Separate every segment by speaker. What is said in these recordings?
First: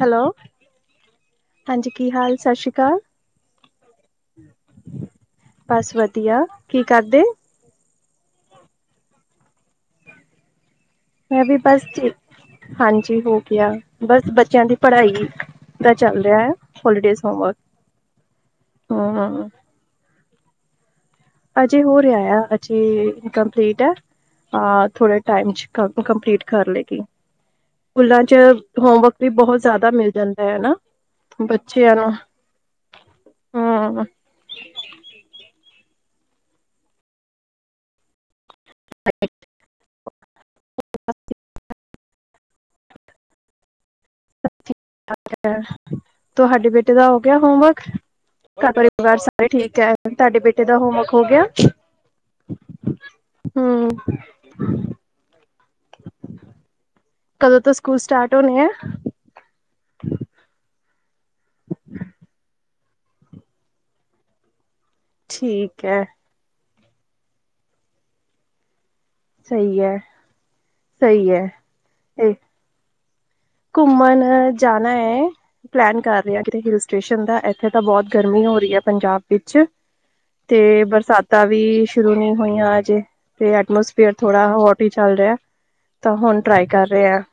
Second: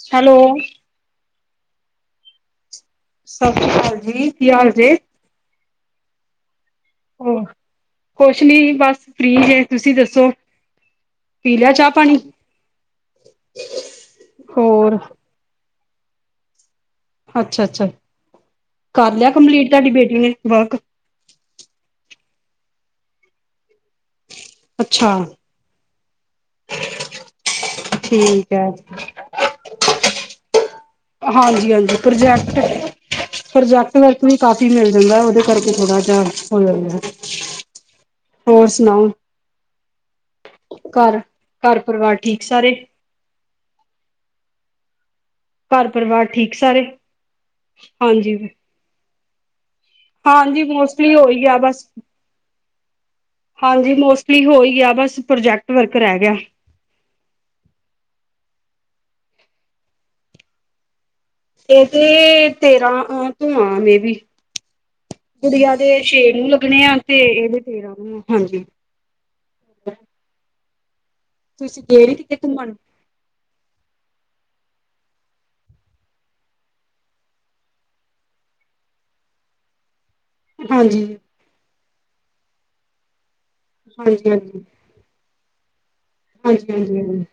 Speaker 1: Hello, ਹਾਂਜੀ ਕੀ ਹਾਲ? ਸਸ਼੍ਰੀ ਕਾਲ।
Speaker 2: ਸਸ਼੍ਰੀ ਕਾਲ ਜੀ, ਕੀ ਹਾਲ ਜੇ?
Speaker 1: ਬਸ ਵਦੀਆ, ਕੀ ਕਰਦੇ?
Speaker 2: ਕੁਸ਼ ਨੀ ਜੀ ਬਸ ਫਰੀ ਜੇ ਤੁਸੀਂ ਦੱਸੋ?
Speaker 1: ਮੈਂ ਵੀ
Speaker 2: ਪੀ ਲਿਆ
Speaker 1: ਬਸ
Speaker 2: ਚਾਹ
Speaker 1: ਚ,
Speaker 2: ਪਾਣੀ?
Speaker 1: ਹਾਂਜੀ ਹੋ ਗਿਆ, ਬਸ ਬੱਚੇਆਂ ਦੀ
Speaker 2: ਹੋਰ
Speaker 1: ਪੜਾਈ। ਦਾ ਚੱਲ ਰਿਆ ਐ, ਹੋਲੀਡੇਜ਼। ਹੋਮਵਰਕ
Speaker 2: ਅੱਛਾ-ਅੱਛਾ, ਕਰ ਲਿਆ
Speaker 1: ਹਮ
Speaker 2: ਕੰਪਲੀਟ ਤੁਆਡੀ ਬੇਟੀ ਨੇ ਵਰਕ?
Speaker 1: ਅਜੇ ਹੋ ਰਿਆ ਆ ਅਜੇ ਕੰਪਲੀਟ, ਅ
Speaker 2: ਅੱਛਾ
Speaker 1: ਥੋੜੇ ਟਾਈਮ ਚ। ਕੱਲ ਤੋ ਕੰਪਲੀਟ ਕਰ ਲੇਗੀ, ਸਕੂਲਾਂ ਚ
Speaker 2: ਠੀਕ ਐ।
Speaker 1: ਹੋਮਵਕ। ਵੀ ਬੋਹਤ ਜ਼ਾਦਾ ਮਿਲ ਜਾਂਦਾ ਐ ਹਨਾ?
Speaker 2: ਹਾਂਜੀ-ਹਾਂਜੀ ਪ੍ਰੋਜੈਕਟ, ਪ੍ਰੋਜੈਕਟ
Speaker 1: ਹਮ
Speaker 2: ਵਰਕ ਵੀ ਕਾਫੀ ਮਿਲ ਜਾਂਦੈ ਓਦੇ ਕਰਕੇ ਥੋੜਾ ਜਾ ਹੋ ਜਾਂਦੈ। ਹੋਰ ਸੁਣਾਓ, ਘਰ, ਘਰ ਪਰਿਵਾਰ ਠੀਕ ਸਾਰੇ?
Speaker 1: ਸਬ ਠੀਕ-ਠਾਕ
Speaker 2: ਘਰ
Speaker 1: ਐ,
Speaker 2: ਪਰਿਵਾਰ ਠੀਕ
Speaker 1: ਤੁਹਾਡੇ
Speaker 2: ਸਾਰੇ?
Speaker 1: ਬੇਟੇ ਦਾ ਹੋ ਗਿਆ ਹੋਮਵਕ?
Speaker 2: ਹਾਂਜੀ।
Speaker 1: ਕਪੜੇ ਪਰਿਵਾਰ ਸਾਰੇ ਠੀਕ ਐ।
Speaker 2: ਹਾਂਜੀ, ਮੋਸਟਲੀ ਹੋ ਈ ਗਿਆ ਬਸ।
Speaker 1: ਹਮ
Speaker 2: ਹਾਂਜੀ, ਮੋਸਟਲੀ ਹੋ ਈ ਗਿਆ ਬਸ ਪ੍ਰੋਜੈਕਟ ਵਰਕ ਰੈ ਗਿਆ।
Speaker 1: ਕਦੋਂ ਤੋਂ ਸਕੂਲ ਸਟਾਰਟ ਹੋਣੈ ਐ?
Speaker 2: ਏਦੇ ਤੇਰਾਂ ਅ ਤੋ ਆਂ, ਮੇ ਬੀ ਗੁੜੀਆਂ
Speaker 1: ਠੀਕ
Speaker 2: ਦੇ
Speaker 1: ਹੈ
Speaker 2: ਛੇ ਨੂੰ ਲੱਗਣੇ ਆ ਤੇ ਏਦੇ ਤੇਰਾਂ ਨੂੰ ਆ, ਹਾਂਜੀ।
Speaker 1: ਸਈ ਐ, ਸਈ ਐ।
Speaker 2: ਤੁਸੀਂ ਗੇ ਨੀ ਕਿਤੇ ਘੁੰਮਨ?
Speaker 1: ਘੁੰਮਨ ਜਾਨਾ ਏ। ਪਲੈਨ ਕਰ ਰਿਹਾ ਕਿਤੇ ਹਿਲ ਸਟੇਸ਼ਨ ਦਾ। ਐਥੇ ਤਾਂ ਬਹੁਤ ਗਰਮੀ ਹੋ ਰਹੀ ਐ ਪੰਜਾਬ ਵਿੱਚ। 'ਤੇ
Speaker 2: ਹਾਂਜੀ,
Speaker 1: ਬਰਸਾਤਾਂ ਵੀ ਸ਼ੁਰੂ ਨੀ ਹੋਈਆਂ ਅਜੇ। ਤੇ ਐਟਮੋਸਫੇਅਰ
Speaker 2: ਹਾਂਜੀ,
Speaker 1: ਥੋੜਾ
Speaker 2: ਹਾਂਜੀ,
Speaker 1: ਹੋਟ ਹੀ ਚੱਲ ਰਿਐ, ਤਾਂ ਹੁਣ ਟਰਾਈ
Speaker 2: ਹਾਂਜੀ, ਹਾਂਜੀ,
Speaker 1: ਕਰ ਰੇ ਆ।
Speaker 2: ਹਾਂਜੀ।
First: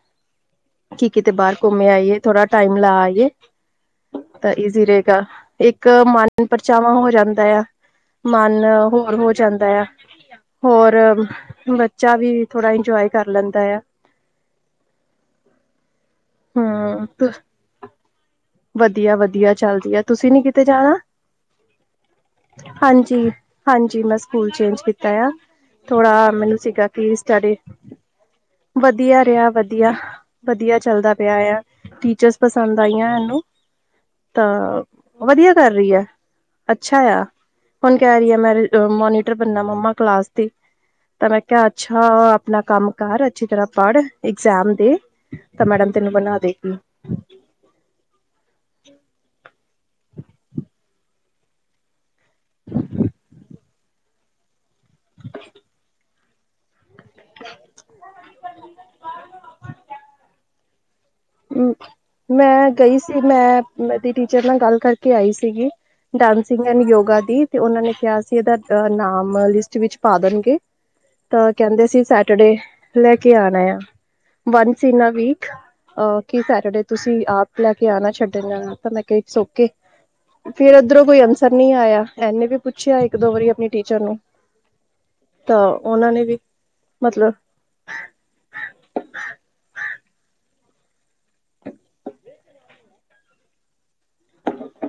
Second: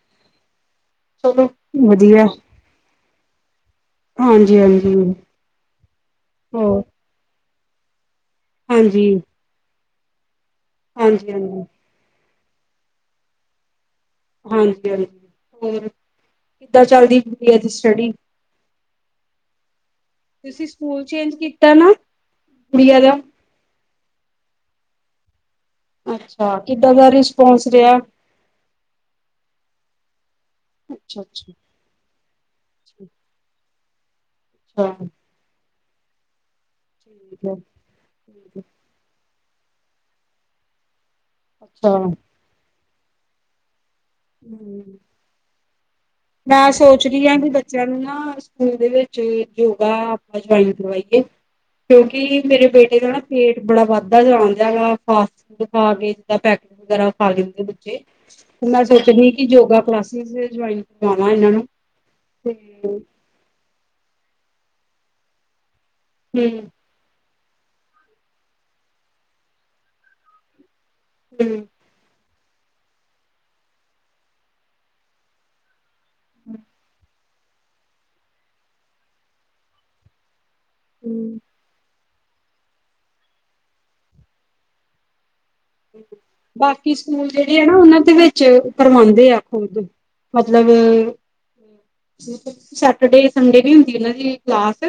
Speaker 1: ਕੀ ਕਿਤੇ
Speaker 2: ਚਲੋ
Speaker 1: ਬਾਹਰ ਘੁੰਮ ਆਈਏ,
Speaker 2: ਵਧੀਆ
Speaker 1: ਥੋੜਾ ਟਾਈਮ ਲਾ ਆਈਏ। ਤਾਂ
Speaker 2: ਹਾਂਜੀ,
Speaker 1: ਇਜ਼ੀ
Speaker 2: ਹਾਂਜੀ
Speaker 1: ਰਹੇਗਾ, ਇੱਕ ਮਨ
Speaker 2: ਹੋਰ
Speaker 1: ਪਰਚਾਵਾਂ ਹੋ ਜਾਂਦੈ ਆ। ਮਨ ਹੋਰ
Speaker 2: ਹਾਂਜੀ,
Speaker 1: ਹੋ ਜਾਂਦੈ ਆ, ਹੋਰ
Speaker 2: ਹਾਂਜੀ, ਹਾਂਜੀ,
Speaker 1: ਬੱਚਾ ਵੀ, ਥੋੜਾ ਇੰਜੋਏ ਕਰ ਲੈਂਦਾ ਆ।
Speaker 2: ਹਾਂਜੀ -ਹਾਂਜੀ। ਹੋਰ, ਕਿੱਦਾਂ ਚੱਲਦੀ ਪਈ ਐ ਜੀ ਸਟੱਡੀ?
Speaker 1: ਵਦੀਆ -ਵਦੀਆ ਚੱਲਦੀ ਆ। ਤੁਸੀਂ ਨੀ ਕਿਤੇ ਜਾਣਾ?
Speaker 2: ਸਕੂਲ ਚੇਂਜ ਕੀਤਾ ਨਾ ਗੁੜੀਆ ਦਾ?
Speaker 1: ਹਾਂਜੀ। ਹਾਂਜੀ, ਮੈਂ ਸਕੂਲ ਚੇਂਜ ਕੀਤਾ ਆ। ਥੋੜਾ,
Speaker 2: ਅੱਛਾ
Speaker 1: ਮੈਨੂੰ ਸੀਗਾ
Speaker 2: ਕਿੱਦਾਂ ਦਾ
Speaker 1: ਕਿ ਸਟਡੀ?
Speaker 2: ਰਿਸਪੋਂਸ ਰਿਹਾ?
Speaker 1: ਵਦੀਆ ਰੇਆ, ਵਦੀਆ - ਵਦੀਆ ਚੱਲਦਾ।
Speaker 2: ਅੱਛਾ,
Speaker 1: ਪਿਆ
Speaker 2: ਅੱਛਾ
Speaker 1: ਆ ਟੀਚਰਸ ਪਸੰਦ ਆਈਆਂ
Speaker 2: ਅੱਛਾ
Speaker 1: ਐਨੂੰ, ਤਾਂ ਵਦੀਆ ਕਰ ਰਹੀ ਐ। ਅੱਛਾ ਆ।
Speaker 2: ਠੀਕ ਹੈ
Speaker 1: ਹੁਨ ਕਹਿ ਰਹੀ ਐ ਮੈਂ
Speaker 2: ਠੀਕ ਹੈ
Speaker 1: ਅ ਮੋਨੀਟਰ ਬਣਨਾ ਮੰਮਾ ਕਲਾਸ ਦੀ। ਤਾਂ ਮੈਂ ਕਿਹਾ, ਅੱਛਾ, ਆਪਣਾ ਕੰਮ ਕਰ ਅੱਛੀ ਤਰ੍ਹਾਂ। ਪੜ੍ਹ, ਇਗਜਾਮ ਦੇ, ਤਾਂ ਮੈਡਮ ਤੈਨੂੰ ਬਣਾ
Speaker 2: ਮੈਂ
Speaker 1: ਦੇਗੀ
Speaker 2: ਸੋ ਸ਼ਿਰਿਆ ਦੇ ਬੱਚਿਆਂ ਨੂੰ ਨਾ ਸਕੂਲ ਦੇ ਵਿੱਚ ਯੋਗਾ, ਆਪ ਜੁਆਇਨ ਕਰਵਾਈ ਏ। [unintelligible] ਕਿਉਂਕਿ, ਮੇਰੇ ਬੇਟੇ ਦਾ ਨਾ ਪੇਟ ਬੜਾ ਵੱਧਦਾ ਜਾਂਦਾ ਵਾ ਫਾਸਟ ਫੂਡ ਖਾ ਕੇ। ਐ ਪੈਕ ਵਗੈਰਾ ਖਾ ਲੈਦੇ ਬੱਚੇ। ਮੈਂ ਸੋਚਨੀ ਕਿ ਯੋਗਾ ਕਲਾਸਿਸ ਜੋਆਇ
Speaker 1: ਹੂੰ, ਮੈਂ ਗਈ ਸੀ। 'ਤੇ ਮੈਂ, ਮੈ ਏਦੀ ਟੀਚਰ ਨਾਲ ਗੱਲ ਕਰਕੇ ਆਈ ਸੀਗੀ,
Speaker 2: ਹਮ
Speaker 1: ਡਾਂਸਿੰਗ ਐਂਡ ਯੋਗਾ ਦੀ। ਤੇ ਉਹਨਾਂ ਨੇ ਕਿਹਾ ਸੀ, ਇਹਦਾ ਨਾਮ ਲਿਸਟ ਵਿਚ ਪਾ ਦੇਣਗੇ। ਤਾਂ
Speaker 2: ਹਮ
Speaker 1: ਕਹਿੰਦੇ ਸੀ ਸ ਟੁਡੇ, ਲੈ ਕੇ ਆਣਾ ਆ। ਵੰਸ ਇਨਾ ਦੀ ਅ ਕੀ, ਸੈਟਰਡੇ ਤੁਸੀਂ ਆਪ ਲੈ ਕੇ ਆਣਾ, ਛੱਡਣ। ਮੈਂ ਕਿਹਾ, ਇਟਸ ਓਕੇ। ਫਿਰ ਓਧਰੋਂ ਕੋਈ
Speaker 2: ਹਮ
Speaker 1: ਅਂਸਰ ਨੀ ਆਇਆ। ਐਨੇ ਵੀ ਪੁੱਛਿਆ ਇੱਕ- ਦੋ ਵਾਰੀ ਆਪਣੀ ਟੀਚਰ ਨੂੰ। ਤਾਂ ਉਹਨਾਂ ਨੇ ਵੀ ਮਤਲਬ
Speaker 2: ਤੇ ਏ ਨਾ ਉਹਨਾਂ ਦੇ ਵਿੱਚ ਕਰਵਾਂਦੇ ਆ ਖੁਦ। ਮਤਲਬ ਸੈਟਰਡੇ- ਸੰਡੇ ਨੀ ਹੁੰਦੀ ਇੰਨਾਂ ਦੀ ਕਲਾਸ।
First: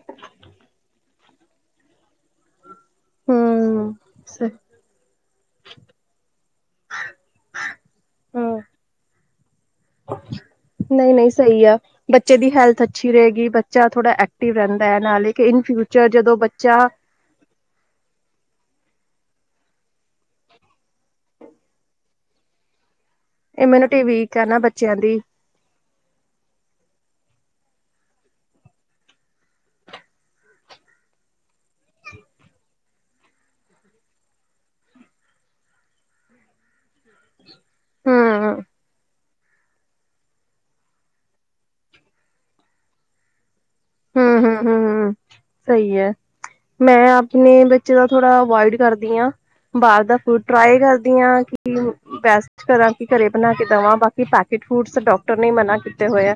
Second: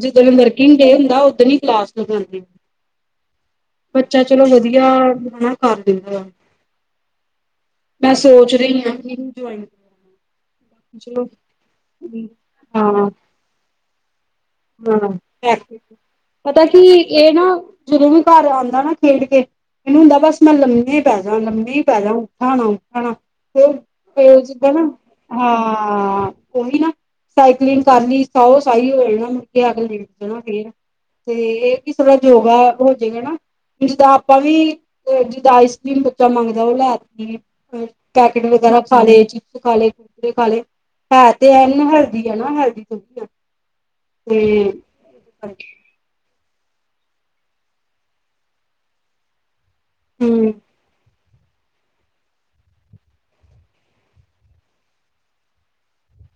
Speaker 2: ਜਿਦਣ ਵਰਕਿੰਗ ਡੇ ਹੁੰਦਾ, ਓਦਣ ਹੀ ਕਲਾਸ ਲਗਾਂਦੇ।
Speaker 1: ਹੂੰ
Speaker 2: ਬੱਚਾ ਚਲੋ, ਵਦੀਆ। ਮਨਾ ਕਰ ਦਿੰਦਾ ਮੈਂ ਸੋਚ
Speaker 1: ਹੂੰ
Speaker 2: ਰਹੀ ਆਂ ਕਿ ਕਰਾਵਾਂ।
Speaker 1: ਨਹੀਂ
Speaker 2: ਚਲੋ
Speaker 1: ਨਹੀਂ ਸਹੀ ਆ ਬੱਚੇ ਦੀ ਹੈਲਥ
Speaker 2: ਹਾਂ
Speaker 1: ਅੱਛੀ ਰਹੇਗੀ ਬੱਚਾ ਥੋੜਾ ਐਕ ਐਕਟਿਵ ਰਹਿੰਦਾ ਹੈ ਨਾਲੇ ਕਿ
Speaker 2: ਹਾਂ
Speaker 1: ਇਨ ਫਿਊਚਰ ਜਦੋਂ
Speaker 2: ਪਤਾ
Speaker 1: ਬੱਚਾ
Speaker 2: ਕੀ ਇਹ ਨਾ ਜਦੋਂ ਵੀ ਘਰ ਆਉਂਦਾ ਨਾ ਖੇਡ ਕੇ ਇਨੂੰ ਹੁੰਦਾ ਬਸ ਮੈਂ ਲੰਮੇ ਪੈ ਜਾ ਲੰਮੇ ਹੀ ਪੈ ਜਾ ਉੱਠਾ ਨਾ ਉੱਠਾ ਣਾ
Speaker 1: ਇਮਿਊਨਿਟੀ ਵੀਕ ਐ ਨਾ ਬੱਚਿਆਂ ਦੀ
Speaker 2: ਹਾਂ ਉਹੀ ਨਾ ਸਾਈਕਲਿੰਗ ਕਰਨੀ ਸਾਹੋ ਸਾਹੀ ਹੋ ਜਾਣਾ [unintelligible] ਵੀ ਥੋੜ੍ਹਾ ਯੋਗਾ ਹੋ ਜਾਏਗਾ ਨਾ ਜਿੱਦਾਂ ਆਪਾਂ ਵੀ ਜਿੱਦਾਂ ਆਈਸ ਕਰ੍ਰੀਮ ਬੱਚਾ ਮੰਗਦਾ ਉਹ ਲੈ ਤੀ ਪੈਕੇਟ
Speaker 1: ਹਮ
Speaker 2: ਵਗੈਰਾ ਖਾ ਲੇ ਚਿਪਸ ਖਾ ਲੇ [unintelligible] ਹਲਦੀ ਹੈ ਨਾ ਹਲਦੀ ਥੋੜ੍ਹੀ ਆ
Speaker 1: ਹੂੰ ਹੂੰ ਹੂੰ ਹੂੰ ਸਹੀ ਐ ਮੈਂ ਆਪਣੇ ਬੱਚੇ ਦਾ ਥੋੜਾ ਅਵੋਇਡ ਕਰਦੀ ਆਂ ਬਾਹਰ ਦਾ ਫੂਡ ਟਰਾਈ ਕਰਦੀ ਆਂ ਕਿ ਬਸ ਕਰਾਂ ਕੀ ਘਰੇ ਬਣਾ ਕੇ ਦਵਾਂ ਬਾਕੀ ਪੈਕਟ ਫੂਡਸ ਡਾਕਟਰ ਨੇ ਮਨਾ ਕੀਤੇ ਹੋਏ ਆ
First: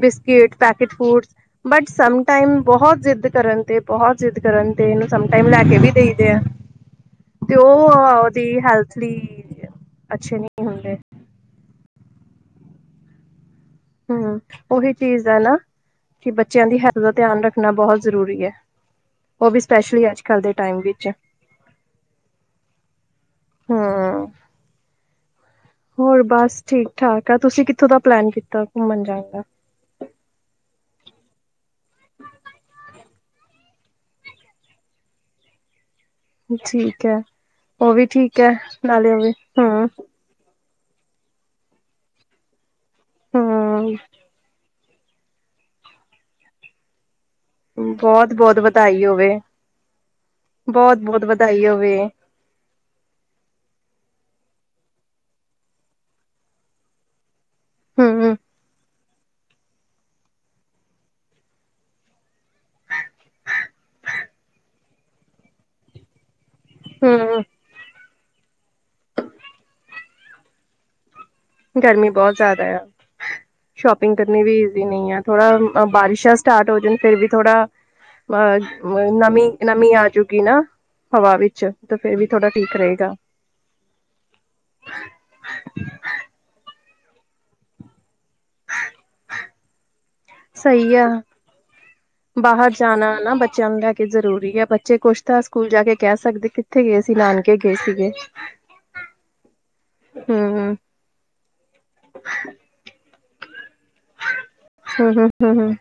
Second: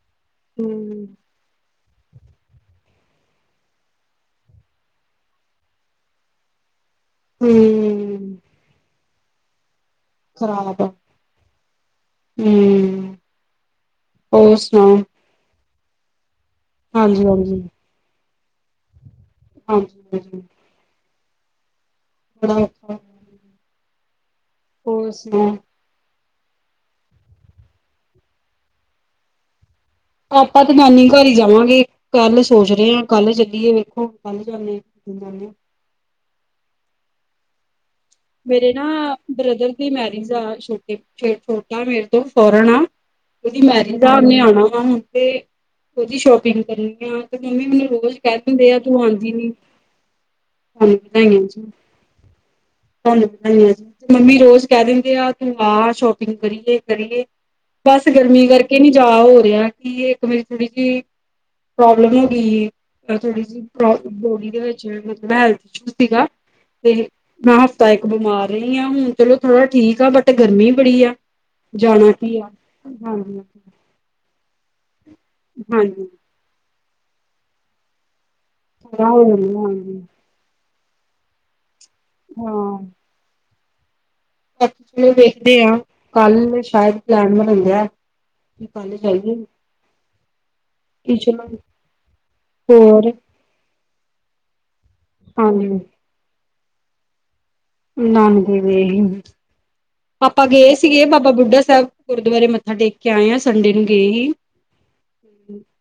Speaker 1: biscuit, packet food but some time ਬੋਹਤ ਜਿੱਦ ਕਰਨ ਤੇ ਬੋਹਤ ਜਿੱਦ ਕਰਨ ਤੇ ਇਹਨੂੰ ਸਮ ਟਾਈਮ ਈ ਲੈ ਕੇ ਵੀ ਦੇਈ ਦੇ ਐ। ਤੇ ਉਹ ਓਦੀ ਹੈਲਥ ਲੀ ਅਛ
Speaker 2: ਹੂੰ
Speaker 1: ਹੂੰ,
Speaker 2: ਹੋਰ
Speaker 1: ਉਹੀ
Speaker 2: ਸੁਣਾਓ
Speaker 1: ਚੀਜ਼ ਐ ਨਾ ਕਿ ਬੱਚਿਆਂ ਦੀ ਹੈਲ ਦਾ
Speaker 2: ਹਾਂਜੀ
Speaker 1: ਧਿਆਨ
Speaker 2: ਹਾਂਜੀ
Speaker 1: ਰੱਖਣਾ ਬੋਹਤ ਜ਼ਰੂਰੀ ਐ। ਓ ਵੀ
Speaker 2: ਹਾਂਜੀ
Speaker 1: ਸਪੈਸ਼ਲੀ ਅੱਜ
Speaker 2: ਹਾਂਜੀ
Speaker 1: ਕੱਲ੍ਹ ਦੇ ਟਾਈਮ ਵਿੱਚ।
Speaker 2: [unintelligible]
Speaker 1: ਹਾਂ
Speaker 2: ਹੋਰ ਸੁਣਾ?
Speaker 1: ਹੋਰ ਬਸ ਠੀਕ ਠਾਕ ਆ ਤੁਸੀਂ ਕਿੱਥੋਂ ਦਾ ਪਲੈਨ ਕੀਤਾ ਘੁੰਮਨ ਜਾਨ ਦਾ।
Speaker 2: ਆਪਾਂ ਤੇ ਨਾਨੀ ਘਰ ਈ ਜਾਵਾਗੀ ਕੱਲ ਸੋਚ ਰੀ ਆ। ਕੱਲ ਚੱਲੀਏ ਵੇਖੋ ਕੱਲ ਜਾਨੇ ਨੀ ਜਾਨੇ।
Speaker 1: ਠੀਕ ਐ ਉਹ ਵੀ ਠੀਕ ਐ
Speaker 2: ਨਾ
Speaker 1: ਨਾਲੇ ਓ ਵੀ
Speaker 2: ਬ੍ਰਦਰ
Speaker 1: ਹੂੰ
Speaker 2: [unintelligible] ਮੇਰੇ ਤੋਂ ਫੋਰਨ ਆ। ਓਦੀ ਦੀ
Speaker 1: ਹਮ
Speaker 2: ਮੈਰਿਜ ਆ ਉਹਨੇ ਆਣਾ ਵਾ ਹੁਣ ਤੇਓਦੀ ਸ਼ੋਪਿੰਗ ਕਰਨ ਲੱਗੇ ਆ। ਤੇ ਮੰਮੀ ਮੈਨੂੰ ਰੋਜ਼
Speaker 1: ਬਹੁਤ
Speaker 2: ਕਹਿ
Speaker 1: ਬਹੁਤ
Speaker 2: ਦਿੰਦੇ ਆ ਤੂੰ
Speaker 1: ਵਧਾਈ ਹੋਵੇ
Speaker 2: ਆਂਦੀ ਨੀ
Speaker 1: ਬਹੁਤ ਬਹੁਤ ਵਧਾਈ
Speaker 2: [unintelligible]
Speaker 1: ਹੋਵੇ
Speaker 2: [unintelligible] ਮੰਮੀ ਰੋਜ਼ ਕਹ ਦਿੰਦੇ ਆ ਤੂੰ ਆ ਸ਼ੋਪਿੰਗ ਕਰੀਏ-ਕਰੀਏ। ਬਸ
Speaker 1: ਹਮ
Speaker 2: ਗਰਮੀ ਕਰਕੇ ਨੀ ਜਾ ਹੋ ਰਿਹਾ ਕਿ ਇੱਕ ਮੇਰੀ ਥੋੜੀ ਜੀ ਪ੍ਰੋਬਲਮ ਹੋ ਗੀ ਏ। ਥੋੜ੍ਹੀ ਜੀ ਬੋ ਬੋਡੀ ਦੇ ਵਿੱਚ ਮਤਲਬ ਹੈਲਥ ਇਸ਼ੂ ਸੀਗਾ ਤੇ
Speaker 1: ਹਮ
Speaker 2: ਮੈਂ ਹਫ਼ਤਾ ਇੱਕ ਬਿਮਾਰ ਰਹੀ ਆ ਹੁਣ ਚਲੋ ਥੋੜਾ ਠੀਕ ਆ ਬਟ ਗਰਮੀ ਬੜੀ ਆ।
Speaker 1: ਗਰਮੀ
Speaker 2: ਜਾਣਾ
Speaker 1: ਬਹੁਤ
Speaker 2: ਕੀ ਆ,
Speaker 1: ਜ਼ਿਆਦਾ
Speaker 2: ਹਾਂਜੀ।
Speaker 1: ਸ਼ੋਪਿੰਗ ਕਰਨੀ ਵੀ ਜ਼ੀ ਨੀ ਹੈ ਥੋੜਾ
Speaker 2: ਹਾਂਜੀ
Speaker 1: ਬਾਰਿਸ਼ ਨਾਂ ਸਟਾਰਟ ਹੋ ਜਾਣ ਫਿਰ ਵੀ ਥੋੜਾ
Speaker 2: ਥੋੜਾ ਹੋ ਜਾਂਦਾ
Speaker 1: ਨਮੀ-ਨਮੀ
Speaker 2: ਹਾਂਜੀ
Speaker 1: ਆਜੂਗੀ ਨਾ ਹਵਾ ਵਿੱਚ ਤੇ ਫੇਰ ਵੀ ਥੋੜਾ ਠੀਕ
Speaker 2: ਹਾਂ
Speaker 1: ਰਏਗਾ।
Speaker 2: ਵੇਖਦੇ ਆ ਕੱਲ ਸ਼ਾਇਦ ਪਲੈਨ ਬਣਾਂਦੇ ਆ।
Speaker 1: ਸਹੀ ਆ
Speaker 2: [unintelligible]
Speaker 1: ਬਾਹਰ ਜਾਣਾ
Speaker 2: ਹੋਰ
Speaker 1: ਨਾ ਬੱਚਿਆਂ ਨੂੰ ਲੈ ਕੇ ਜ਼ਰੂਰੀ ਆ ਬੱਚੇ ਕੁੱਛ ਤਾਂ ਸਕੂਲ
Speaker 2: ਹਾਂਜੀ
Speaker 1: ਜਾ ਕੇ ਕਹ ਸਕਦੇ ਕਿੱਥੇ ਗੇ ਸੀ ਨਾਨ
Speaker 2: ਨਾਨਕੇ ਗਏ ਹੀ ਆਪਾ ਗਏ
Speaker 1: ਹਮ
Speaker 2: ਸੀਗੇ ਬਾਬਾ ਬੁੱਢਾ ਸੈਬ ਗੁਰਦੁਆਰੇ ਮ ਮੱਥਾ ਟੇਕ ਕੇ ਆਏ ਆ ਸੰਡੇ ਨੂੰ ਗਏ ਹੀ।
Speaker 1: ਹਮ ਹਮ ਹਮ ਹਮ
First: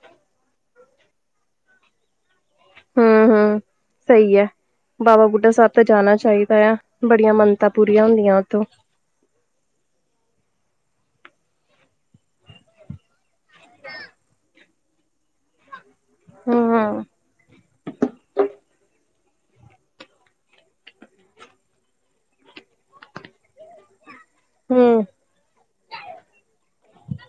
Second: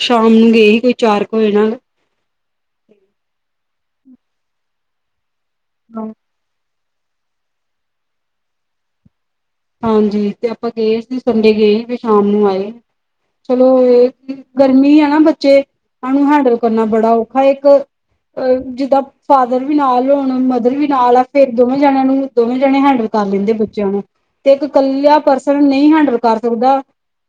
Speaker 2: ਸ਼ਾਮ ਨੂੰ ਗਏ ਹੀ ਕੋਈ ਚਾਰ ਕੁ ਵਜੇ ਨਾਲ।
Speaker 1: ਹਾਂ-ਹਾਂ ਸਹੀ ਐ ਬਾਬਾ ਬੁੱਢਾ ਸਾਬ ਤੇ ਜਾਨਾ ਚਾਹੀਦਾ ਆ। ਬੜੀਆਂ ਮੰਨਤਾ ਪੂਰੀਆਂ ਹੁੰਦੀਆਂ ਉਥੋ।
Speaker 2: ਹਾਂਜੀ ਤੇ ਆਪਾਂ ਗਏ ਸੀ ਸੰਡੇ ਗਏ ਫਿਰ ਸ਼ਾਮ ਨੂੰ ਆਏ, ਚਲੋ ਏਹ ਗਰਮੀ ਐ ਨਾ ਬੱਚੇ ਓਨੂੰ ਹੈਂਡਲ
Speaker 1: ਹਮ
Speaker 2: ਕਰਨਾ ਬੜਾ ਔਖਾ ਇੱਕ ਅ ਜਿੱਦਾ ਫਾਦਰ ਵੀ ਨਾਲ ਹੋਣ ਮਦਰ ਵੀ ਨਾਲ ਆ ਫੇਰ ਦੋਵੇਂ ਜਣਿਆਂ ਨੂੰ ਦੋਵੇਂ ਜਣੇ ਹੈਂਡਲ ਕਰ ਲੈਂਦੇ ਬੱਚਿਆਂ ਨੂੰ। ਤੇ ਇੱਕ
Speaker 1: ਹਮ
Speaker 2: ਇਕੱਲਾ ਪਰਸਨ ਨਈ ਹੈਂਡਲ ਕਰ ਸਕਦਾ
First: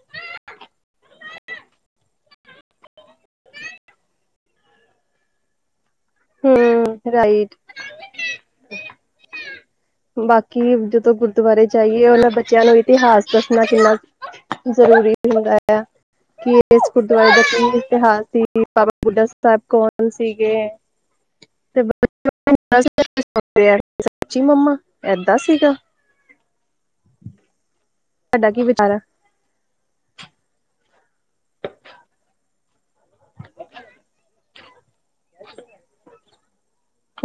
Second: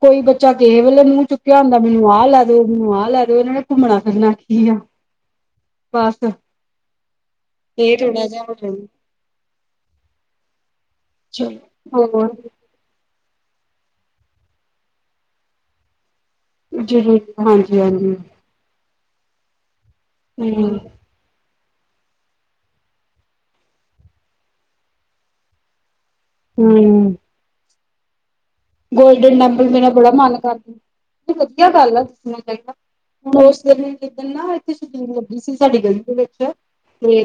Speaker 2: ਕੋਈ ਬੱਚਾ ਕੇ ਪੇਲੇ ਮੂਹ ਚੁੱਕਿਆ ਹੁੰਦਾ ਮੈਨੂੰ ਆਹ ਲੈ ਦੋ ਮੈਨੂੰ ਆਹ ਲੈ ਦੋ ਇਹਨਾਂ ਨੇ ਘੁੰਮਣਾ-ਫਿਰਨਾ ਕੀ ਆ। ਬਸ।
Speaker 1: ਹੂੰ ਰਾਈਟ।
Speaker 2: ਤੇ ਥੋੜਾ ਜਾ ਹੋ ਜਨ।
Speaker 1: ਬਾਕੀ ਜਦੋਂ ਗੁਰਦੁਆਰੇ
Speaker 2: ਚਲੋ
Speaker 1: ਜਾਈਏ ਓਨਾ
Speaker 2: ਹੋਰ
Speaker 1: ਬੱਚਿਆਂ ਨੂੰ ਵੀ ਇਤਿਹਾਸ ਦੱਸਨਾ ਕਿੰਨਾ ਜ਼ਰੂਰੀ ਹੁੰਦਾ ਆ। ਕੀ ਇਸ
Speaker 2: ਜ਼ਰੂਰ
Speaker 1: ਗੁਰਦੁਆਰੇ ਦਾ ਕੀ
Speaker 2: ਹਾਂਜੀ ਹਾਂਜੀ
Speaker 1: ਇਤਿਹਾਸ ਸੀ। ਬਾਬਾ ਬੁੱਢਾ ਸਾਬ ਕੌਣ ਸੀਗੇ।
Speaker 2: ਹਮ
Speaker 1: ਸਚੀ ਮੰਮਾ ਏਦਾਂ ਸੀਗਾ?
Speaker 2: ਹਮ
Speaker 1: ਤੁਹਾਡਾ ਕਿ?
Speaker 2: ਗੋਲਡਨ ਟੈਂਪਲ ਮੇਰਾ ਬੜਾ ਮਨ ਕਰਦਾ। ਨਈ ਵੱਧੀਆ ਗੱਲ ਆ ਦੱਸਣਾ ਚਾਈਦਾ, ਓਸ ਦਿਨ ਜਿੱਦਣ ਨਾ ਸ਼ਬੀਲ ਲੱਗੀ ਸੀ ਸਾਡੀ ਗਲੀ ਦੇ ਵਿੱਚ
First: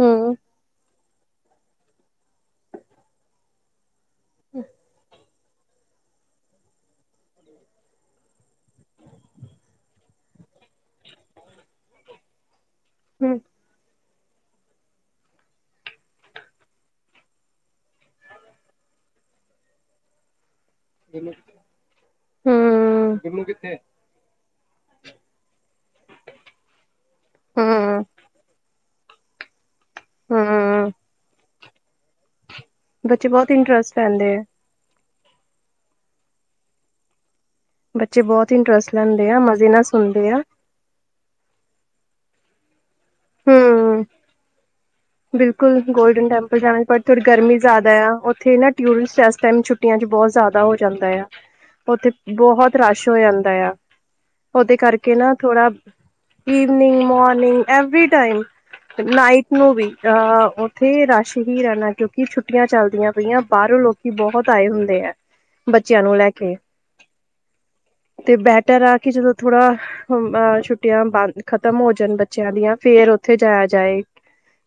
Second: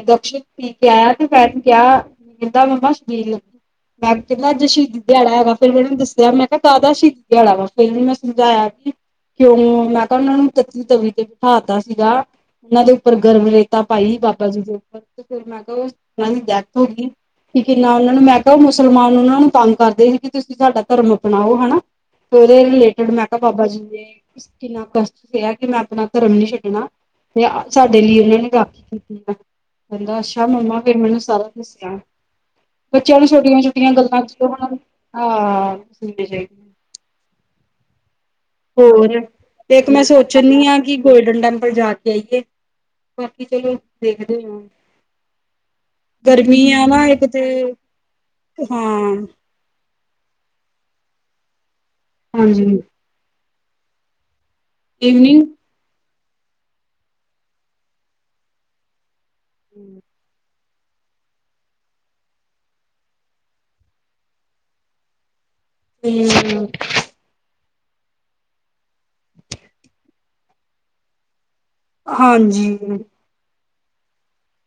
Speaker 1: ਹੂੰ
Speaker 2: ਓਨੂੰ ਕਿਹਾ, ਕੈਂਦਾ ਮੱਮਾ ਸ਼ਬੀਲ ਲੱਗੀ, ਨਾਲੇ ਕੈਂਦਾ ਅੱਜ ਸ਼ਹੀਦੀ ਦਿਹਾੜਾ ਹੈਗਾ ਫੇਰ ਮੈਨੂੰ ਦ ਮੈਂ ਕਿਹਾ ਕਾਦਾ ਸ਼ਹੀਦੀ ਦਿਹਾੜਾ ਵਾ, ਫੇਰ ਮੈਂ ਓਨੂੰ ਸਮਝਾਇਆ ਕੀ ਕਿਉਂ ਮੈਂ ਕੇਆ ਓਨਾਂ ਨੂੰ ਤੱਤੀ ਤਵੀ ਤੇ ਬਿਠਾ ਦਿੱਤਾ ਸੀਗਾ, ਓਹਨਾਂ ਦੇ ਉੱਪਰ
Speaker 1: ਹੂੰ
Speaker 2: ਗਰਮ ਰੇ ਰੇਤਾ ਪਾਈ ਸੀ ਬਾਬਾ ਜੀ ਦੇ ਉੱਪਰ ਤੇ ਫੇਰ ਮੈਂ ਕੇਆ ਓਨਾਂ ਦੀ ਡੈਥ ਹੋ ਗਈ। ਕਿ ਕਿੰਨਾ ਓਨਾਂ ਨੂੰ ਮੈਂ ਕੇਆ ਮੁਸਲਮਾਨ ਓਨਾਂ ਨੂੰ ਤੰਗ ਕਰਦੇ ਸੀ ਕਿ ਤੁਸੀਂ ਸਾਡਾ ਧਰਮ ਅਪਣਾਓ ਹਨਾ, ਤੇ ਓਦੇ ਰਿਲੇਟਿਡ
Speaker 1: ਹੂੰ
Speaker 2: ਮੈਂ ਕੇਆ ਬਾਬਾ ਜੀ ਨੇ ਕਿੰਨਾ ਕਸ਼ਟ ਸੇਆ, ਕਿ ਮੈਂ ਆਪਣਾ ਧਰਮ ਨੀ ਛੱਡਣਾ। ਤੇ ਸਾਡੇ ਲਈ
Speaker 1: ਹੂੰ
Speaker 2: ਓਨਾਂ ਨੇ ਰਾਖੀ ਕੀਤੀ ਆ, ਕੇਂਦਾ ਅੱਛਾ ਮੰਮਾ
Speaker 1: ਹੂੰ
Speaker 2: ਫੇਰ ਮੈਨੂੰ ਸਾਰਾ ਦੱਸੇਆ, ਬੱਚੇਆਂ ਨੂੰ
Speaker 1: ਬੱਚੇ ਬਹੁਤ
Speaker 2: ਛੋਟੀਆਂ- ਛੋਟੀਆਂ
Speaker 1: ਇੰਟਰਸਟ
Speaker 2: ਗੱਲਾਂ
Speaker 1: ਲੈਂਦੇ ਆ
Speaker 2: ਕਰੋਣ ਨੂੰ ਆ--ਠੀਕ ਜੇ।
Speaker 1: ਬੱਚੇ ਬੋਤ
Speaker 2: ਹੋਰ, ਤੇ ਇੱਕ ਮੈਂ ਸੋਚਣ ਦੀ ਆ ਕਿ ਗੋਲਡਨ ਟੈਂਪਲ ਜਾ ਕੇ ਆਈਏ ਬਾਕੀ ਚਲੋ
Speaker 1: ਹੂੰ
Speaker 2: ਦੇਖਦੇ ਆ
Speaker 1: ਬਿਲਕੁਲ ਗੋਲਡਨ ਟੈਂਪਲ
Speaker 2: ਗਰਮੀ
Speaker 1: ਜਾਣਾ
Speaker 2: ਆ
Speaker 1: ਪਰ
Speaker 2: ਨਾ
Speaker 1: ਥੋੜੀ
Speaker 2: ਇੱਕ ਤੇ
Speaker 1: ਗਰਮੀ ਜ਼ਾਦਾ ਆ, ਓਥੇ ਨਾ
Speaker 2: ਹਾਂ
Speaker 1: ਟੂਰਿਸਟ ਐਸ ਟਾਈਮ ਛੁੱ ਛੁੱਟੀਆਂ ਚ ਬੋਤ ਜ਼ਾਦਾ ਹੋ ਜਾਂਦਾ ਆ, ਓਥੇ ਬੋਹਤ
Speaker 2: ਹਾਂਜੀ
Speaker 1: ਰਸ਼ ਹੋ ਜਾਂਦਾ ਆ। ਓਦੇ ਕਰਕੇ ਨਾ
Speaker 2: ਈਵਨਿੰਗ
Speaker 1: ਥੋੜਾ evening, morning, every time night ਨੂੰ ਵੀ ਅਹ ਓਥੇ ਰਸ਼ ਹੀ ਰੈਣਾ, ਕਿਓਕਿ ਛੁੱਟੀਆਂ ਚਲਦੀਆਂ ਪਈਆਂ, ਬਾਹਰੋਂ ਲੋਕੀ ਬੋਹਤ ਆਏ ਹੁੰਦੇ ਆ। ਬੱਚਆਂ
Speaker 2: ਤੇ
Speaker 1: ਨੂੰ ਲੈ ਕੇ। ਤੇ ਬੈਟਰ ਆ ਕਿ, ਜਦੋਂ ਥੋੜਾ ਅ ਛੁੱਟੀਆਂ ਬੰਦ ਖ਼ਤਮ ਹੋ ਜਾਣ ਬੱਚੇਆਂ ਦੀਆਂ,
Speaker 2: ਹਾਂਜੀ,
Speaker 1: ਫੇਰ ਉੱਥੇ ਜਾਏਆ ਜਾਏ।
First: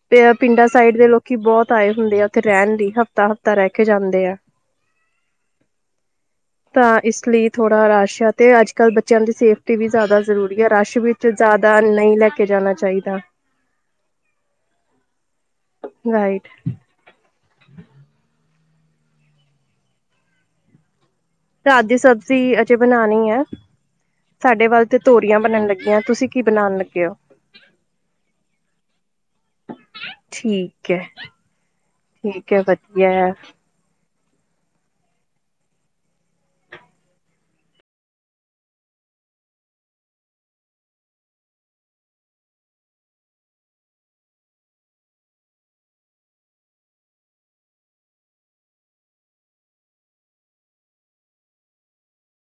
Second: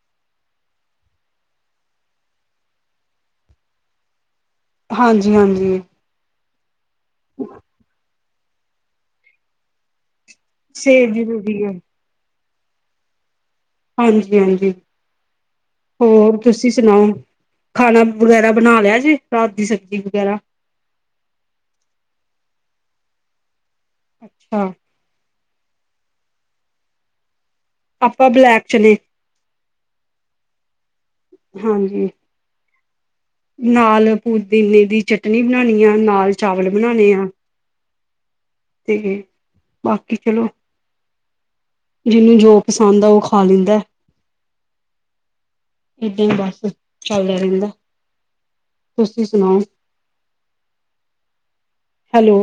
Speaker 1: ਤੇ ਪਿੰਡਾਂ ਸਾਈਡ ਦੇ ਲੋਕੀ ਬੋਤ ਆਏ ਹੁੰਦੇ ਆ, ਓਥੇ ਰੈਣ ਲਈ ਹਫਤਾ -ਹਫ਼ਤਾ ਰੈਹ ਕੇ ਜਾਂਦੇ।
Speaker 2: ਹਾਂਜੀ -ਹਾਂਜੀ।
Speaker 1: ਤਾਂ ਇਸ ਲਈ ਥੋੜਾ ਰਸ਼ ਆ, ਤੇ ਅੱਜ -ਕੱਲ੍ਹ ਬੱਚੇਆਂ ਦੀ ਸੇਫਟੀ ਵੀ ਜ਼ਾਦਾ ਜ਼ਰੂਰੀ ਆ, ਰਸ਼
Speaker 2: ਸੇਬ
Speaker 1: ਵਿੱਚ
Speaker 2: ਜ਼ਰੂਰੀ ਹੈ।
Speaker 1: ਜ਼ਾਦਾ ਨਈ ਲੈ ਕੇ ਜਾਣਾ ਚਾਈਦਾ।
Speaker 2: ਹਾਂਜੀ -ਹਾਂਜੀ। ਹੋਰ
Speaker 1: ਰਾਈਟ
Speaker 2: ਤੁਸੀਂ ਸੁਣਾਓ? ਖਾਣਾ ਵਗੈਰਾ ਬਣਾ ਲਿਆ ਜੇ, ਰਾਤ ਦੀ ਸਬਜ਼ੀ ਵਗੈਰਾ?
Speaker 1: ਰਾਤ ਦੀ ਸਬਜ਼ੀ ਅਜੇ ਬਣਾਨੀ ਐ, ਸਾਡੇ
Speaker 2: ਅੱਛਾ
Speaker 1: ਵੱਲ ਤੇ ਤੋਰੀਆਂ ਬਣਨ ਲੱਗੀਆਂ, ਤੁਸੀਂ ਕੀ ਬਣਾਨ ਲੱਗੇ ਓ?
Speaker 2: ਆਪਾਂ ਬਲੈਕ ਚਨੇ।
Speaker 1: ਠੀਕ ਐ।
Speaker 2: ਹਾਂਜੀ।
Speaker 1: ਠੀਕ ਐ ਵੱਧੀਆ।
Speaker 2: ਨਾਲ ਪੂਦਿਨੇ ਦੀ ਚਟਨੀ ਬਣਾਨੀ ਆ, ਨਾਲ ਚਾਵਲ ਬਣਾਨੇ ਆ। ਤੇ ਬਾਕੀ ਚਲੋ। ਜਿਹਨੂੰ ਜੋ ਪਸੰਦ ਆ, ਉਹ ਖਾ ਲੈਂਦਾ। ਏਦਾਂ ਈ ਬਸ ਚੱਲਦਾ ਰੈਂਦਾ, ਤੁਸੀਂ ਸੁਣਾਓ? Hello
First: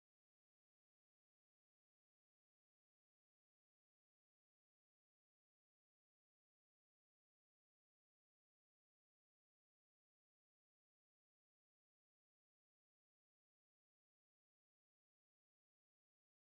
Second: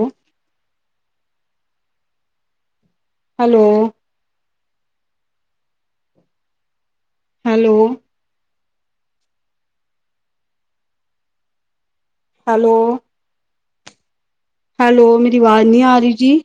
Speaker 2: hello hello. Hello. Hello, ਮੇਰੀ ਆਵਾਜ਼ ਨੀ ਆ ਰਹੀ ਜੀ।